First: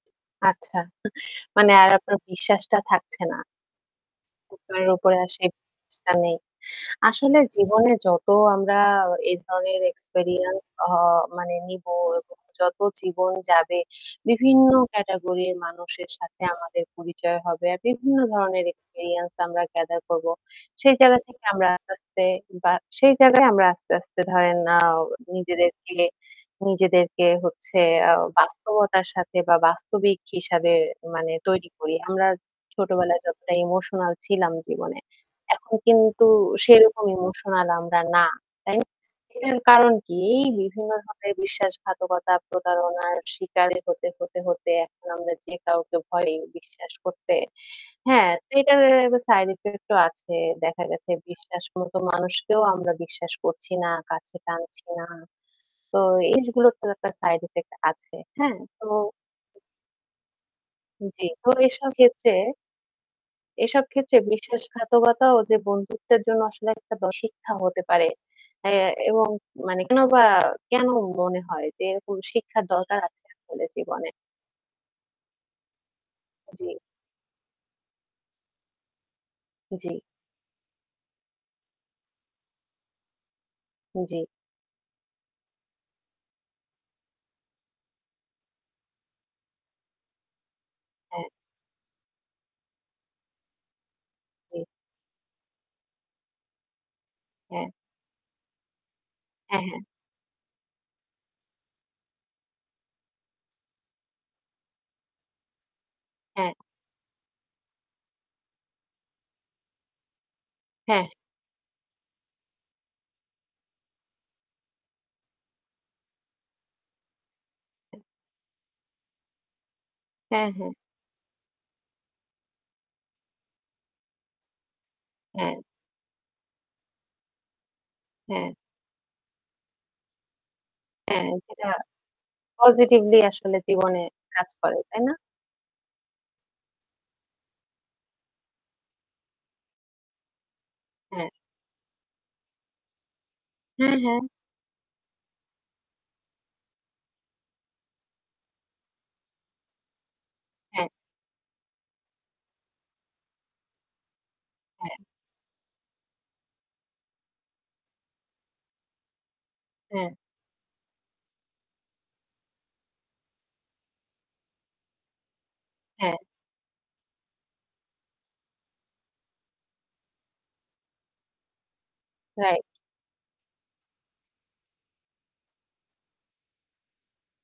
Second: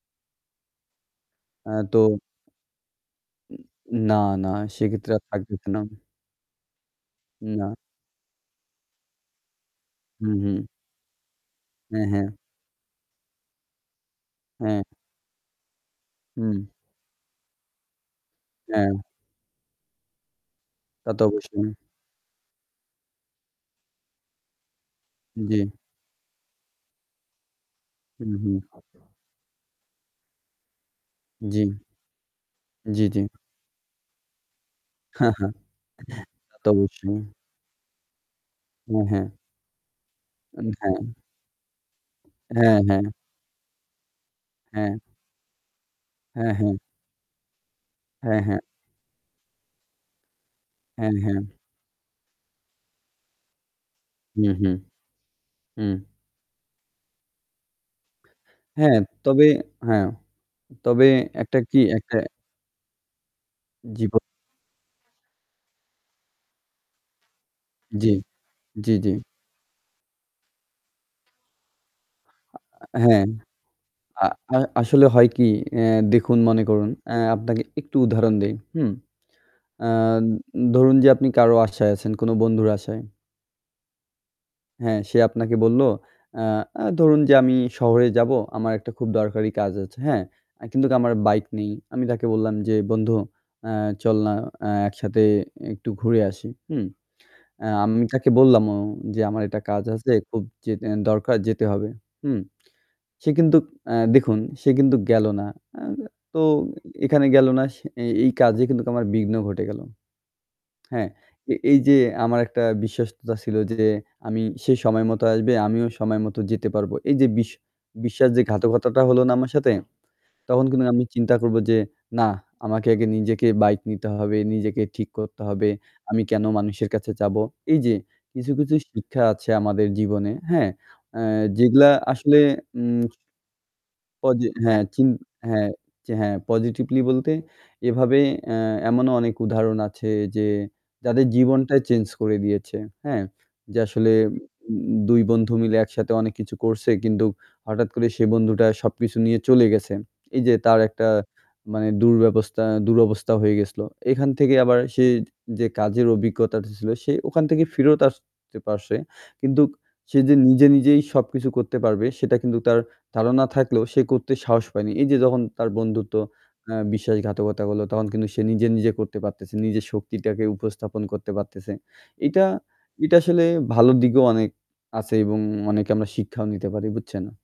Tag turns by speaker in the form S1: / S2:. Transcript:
S1: আচ্ছা। মানে
S2: হ্যাঁ
S1: আর
S2: তো
S1: আপনার বিশ্বাসটা থাকছে না।
S2: না না,
S1: তার
S2: সেক্ষেত্রে
S1: উপরে
S2: আর
S1: আর সেই
S2: থাকতেছে না।
S1: ভরসা নেই। আসলে
S2: না।
S1: জীবনে যত আমরা এই ধরনের
S2: হু, হু।
S1: এক্সপেরিয়েন্স অ মানে নিবো,
S2: হ্যাঁ, হ্যাঁ।
S1: যত জীবন যাবে বিভিন্ন
S2: হ্যাঁ।
S1: ক্যাটেগরির মানুষের সাথে
S2: হুম
S1: আমাদের পরিচয় হবে। আর বিভিন্ন ধরনের
S2: হ্যাঁ।
S1: এক্সপেরিয়েন্স আমরা গ্যাদার করব। সেই
S2: তা
S1: জায়গা
S2: তো
S1: থেকে আমরা
S2: অবশ্যই।
S1: আস্তে, আস্তে বা সেই জায়গায় আমরা আস্তে, আস্তে ধরেন আ
S2: জি।
S1: নিজেদেরকে নিজেদেরকে হচ্ছে আ
S2: হু, হু।
S1: বাস্তবতার সাথে বা বাস্তবিক হিসাবে মানে তৈরি
S2: জি।
S1: করি। আমরা
S2: জি, জি।
S1: ছোটবেলায় যতটা ইমোশনাল ছিলাম জীবনে
S2: তা
S1: এখন কিন্তু
S2: তো
S1: সেরকম
S2: অবশ্যই।
S1: ইমোশনাল আমরা না। তাইনা,
S2: হ্যাঁ, হ্যাঁ।
S1: এটার কারণ কি?
S2: উন
S1: বিভিন্ন
S2: হ্যাঁ।
S1: ধরণের বিশ্বাসঘাতকতা
S2: হ্যাঁ, হ্যাঁ।
S1: প্রতারণার শিকার হতে, হতে, হতে
S2: হ্যাঁ।
S1: এখন আমরা যে কাউকে ভয়
S2: হ্যাঁ, হ্যাঁ।
S1: বিশ্বাস করতে হ্যাঁ,
S2: হ্যাঁ, হ্যাঁ।
S1: এটার সাইড ইফেক্ট ও আছে। দেখা গেছে
S2: হ্যাঁ, হ্যাঁ।
S1: বিশ্বাস মত মানুষকেও আমরা বিশ্বাস করছি না। কাছে
S2: হু, হু।
S1: টানছি না।
S2: হু।
S1: তো এগুলোর তো একটা সাইড ইফেক্ট আছে। হ্যাঁ? তো
S2: হ্যাঁ তবে হ্যাঁ তবে
S1: জি তো
S2: একটা কি
S1: এসব
S2: একটা
S1: ক্ষেত্রে এসব
S2: জীব
S1: ক্ষেত্রে বিশ্বাসঘাতকতাও যে বন্ধুত্বের জন্য আসলে একটা শিক্ষা হতে পারে।
S2: জি,
S1: হ্যাঁ
S2: জি, জি।
S1: এবং মানে কেন বা কেন মনে হয় যে এরকম শিক্ষার দরকার
S2: হ্যাঁ।
S1: আছে আমাদের জীবনে।
S2: আ আ আসলে হয় কি অ্যা দেখুন মনে
S1: জি।
S2: করুন। অ্যা আপনাকে একটু উদাহরণ দেই। হুম। অ্যা
S1: জি।
S2: ধরুন যে আপনি কারো আশায় আছেন কোনো বন্ধুর আশায়
S1: জি।
S2: হ্যাঁ সে আপনাকে বলল "আ আ ধরুন যে, আমি শহরে যাবো আমার একটা খুব দরকারি কাজ আছে।" হ্যাঁ? কিন্তু আমার
S1: হ্যাঁ।
S2: বাইক নেই। আমি তাকে বললাম যে "বন্ধু আ চল না
S1: জি।
S2: আ একসাথে একটু ঘুরে আসি, হুম। আ
S1: হ্যাঁ।
S2: আমি তাকে বললাম যে আমার একটা
S1: হ্যাঁ, হ্যাঁ।
S2: কাজ আছে খুব যে দরকার যেতে হবে," হুম। সে কিন্তু আ দেখুন সে কিন্তু গেল না। অ্যাঁ তো
S1: হ্যাঁ।
S2: এখানে গেল না সে এই কাজে কিন্তু আমার বিঘ্ন ঘটে গেল।
S1: হ্যাঁ।
S2: হ্যাঁ এ এই যে আমার একটা বিশ্বস্ততা ছিল যে আমি সে সময় মতো আসবে আমিও সময় মতো যেতে পারবো এই যে বিশ বিশ্বাস যে ঘাতকতাটা হল না আমার সাথে
S1: হ্যাঁ,
S2: তখন
S1: হ্যাঁ।
S2: কিন্তু আমি চিন্তা করবো যে না আমাকে আগে নিজেকে বাইক নিতে হবে, নিজেকে ঠিক করতে
S1: হ্যাঁ।
S2: হবে; আমি কেন মানুষের কাছে চাবো। এই যে কিছু,
S1: হ্যাঁ।
S2: কিছু শিক্ষা আছে আমাদের জীবনে হ্যাঁ অ্যা
S1: হ্যাঁ এটা
S2: যেগুলা আসলে হুম
S1: পজিটিভলি আসলে জীবনে কাজ করে।
S2: হ্যাঁ,
S1: তাই
S2: চিন
S1: না?
S2: হ্যাঁ, হ্যাঁ পজিটিভলি বলতে এভাবে অ্যা এমনও অনেক উদাহরণ আছে যে যাদের
S1: হ্যাঁ।
S2: জীবনটাই চেঞ্জ করে দিয়েছে, হ্যাঁ; যে
S1: হ্যাঁ,
S2: আসলে
S1: হ্যাঁ।
S2: দু ২ বন্ধু মিলে একসাথে অনেক কিছু করছে কিন্তু হঠাৎ করে সে বন্ধুটা সবকিছু নিয়ে চলে গেছে। এই যে তার
S1: হ্যাঁ।
S2: একটা মানে দুর্ব্যবস্থা দুরবস্থা হয়ে গেছিলো এখান থেকে আবার
S1: হ্যাঁ।
S2: সে যে কাজের অভিজ্ঞতাটা ছিলো সে ওখান থেকে ফেরত আসতে পারছে; কিন্তু
S1: হ্যাঁ।
S2: সে যে নিজে নিজেই সবকিছু করতে পারবে সেটা কিন্তু তার ধারণা থাকলেও সে করতে সাহস পায়নি, এই যে যখন তার বন্ধুত্ব
S1: হ্যাঁ।
S2: আ বিশ্বাসঘাতকতা হল তখন কিন্তু সে নিজে নিজে করতে পারতেছে নিজের শক্তিটাকে উপস্থাপন করতে পারতেছে এইটা,
S1: রাইট।
S2: এইটা আসলে ভালো দিকেও অনেক আছে এবং অনেকে আমরা শিক্ষাও নিতে পারি বুঝছেন?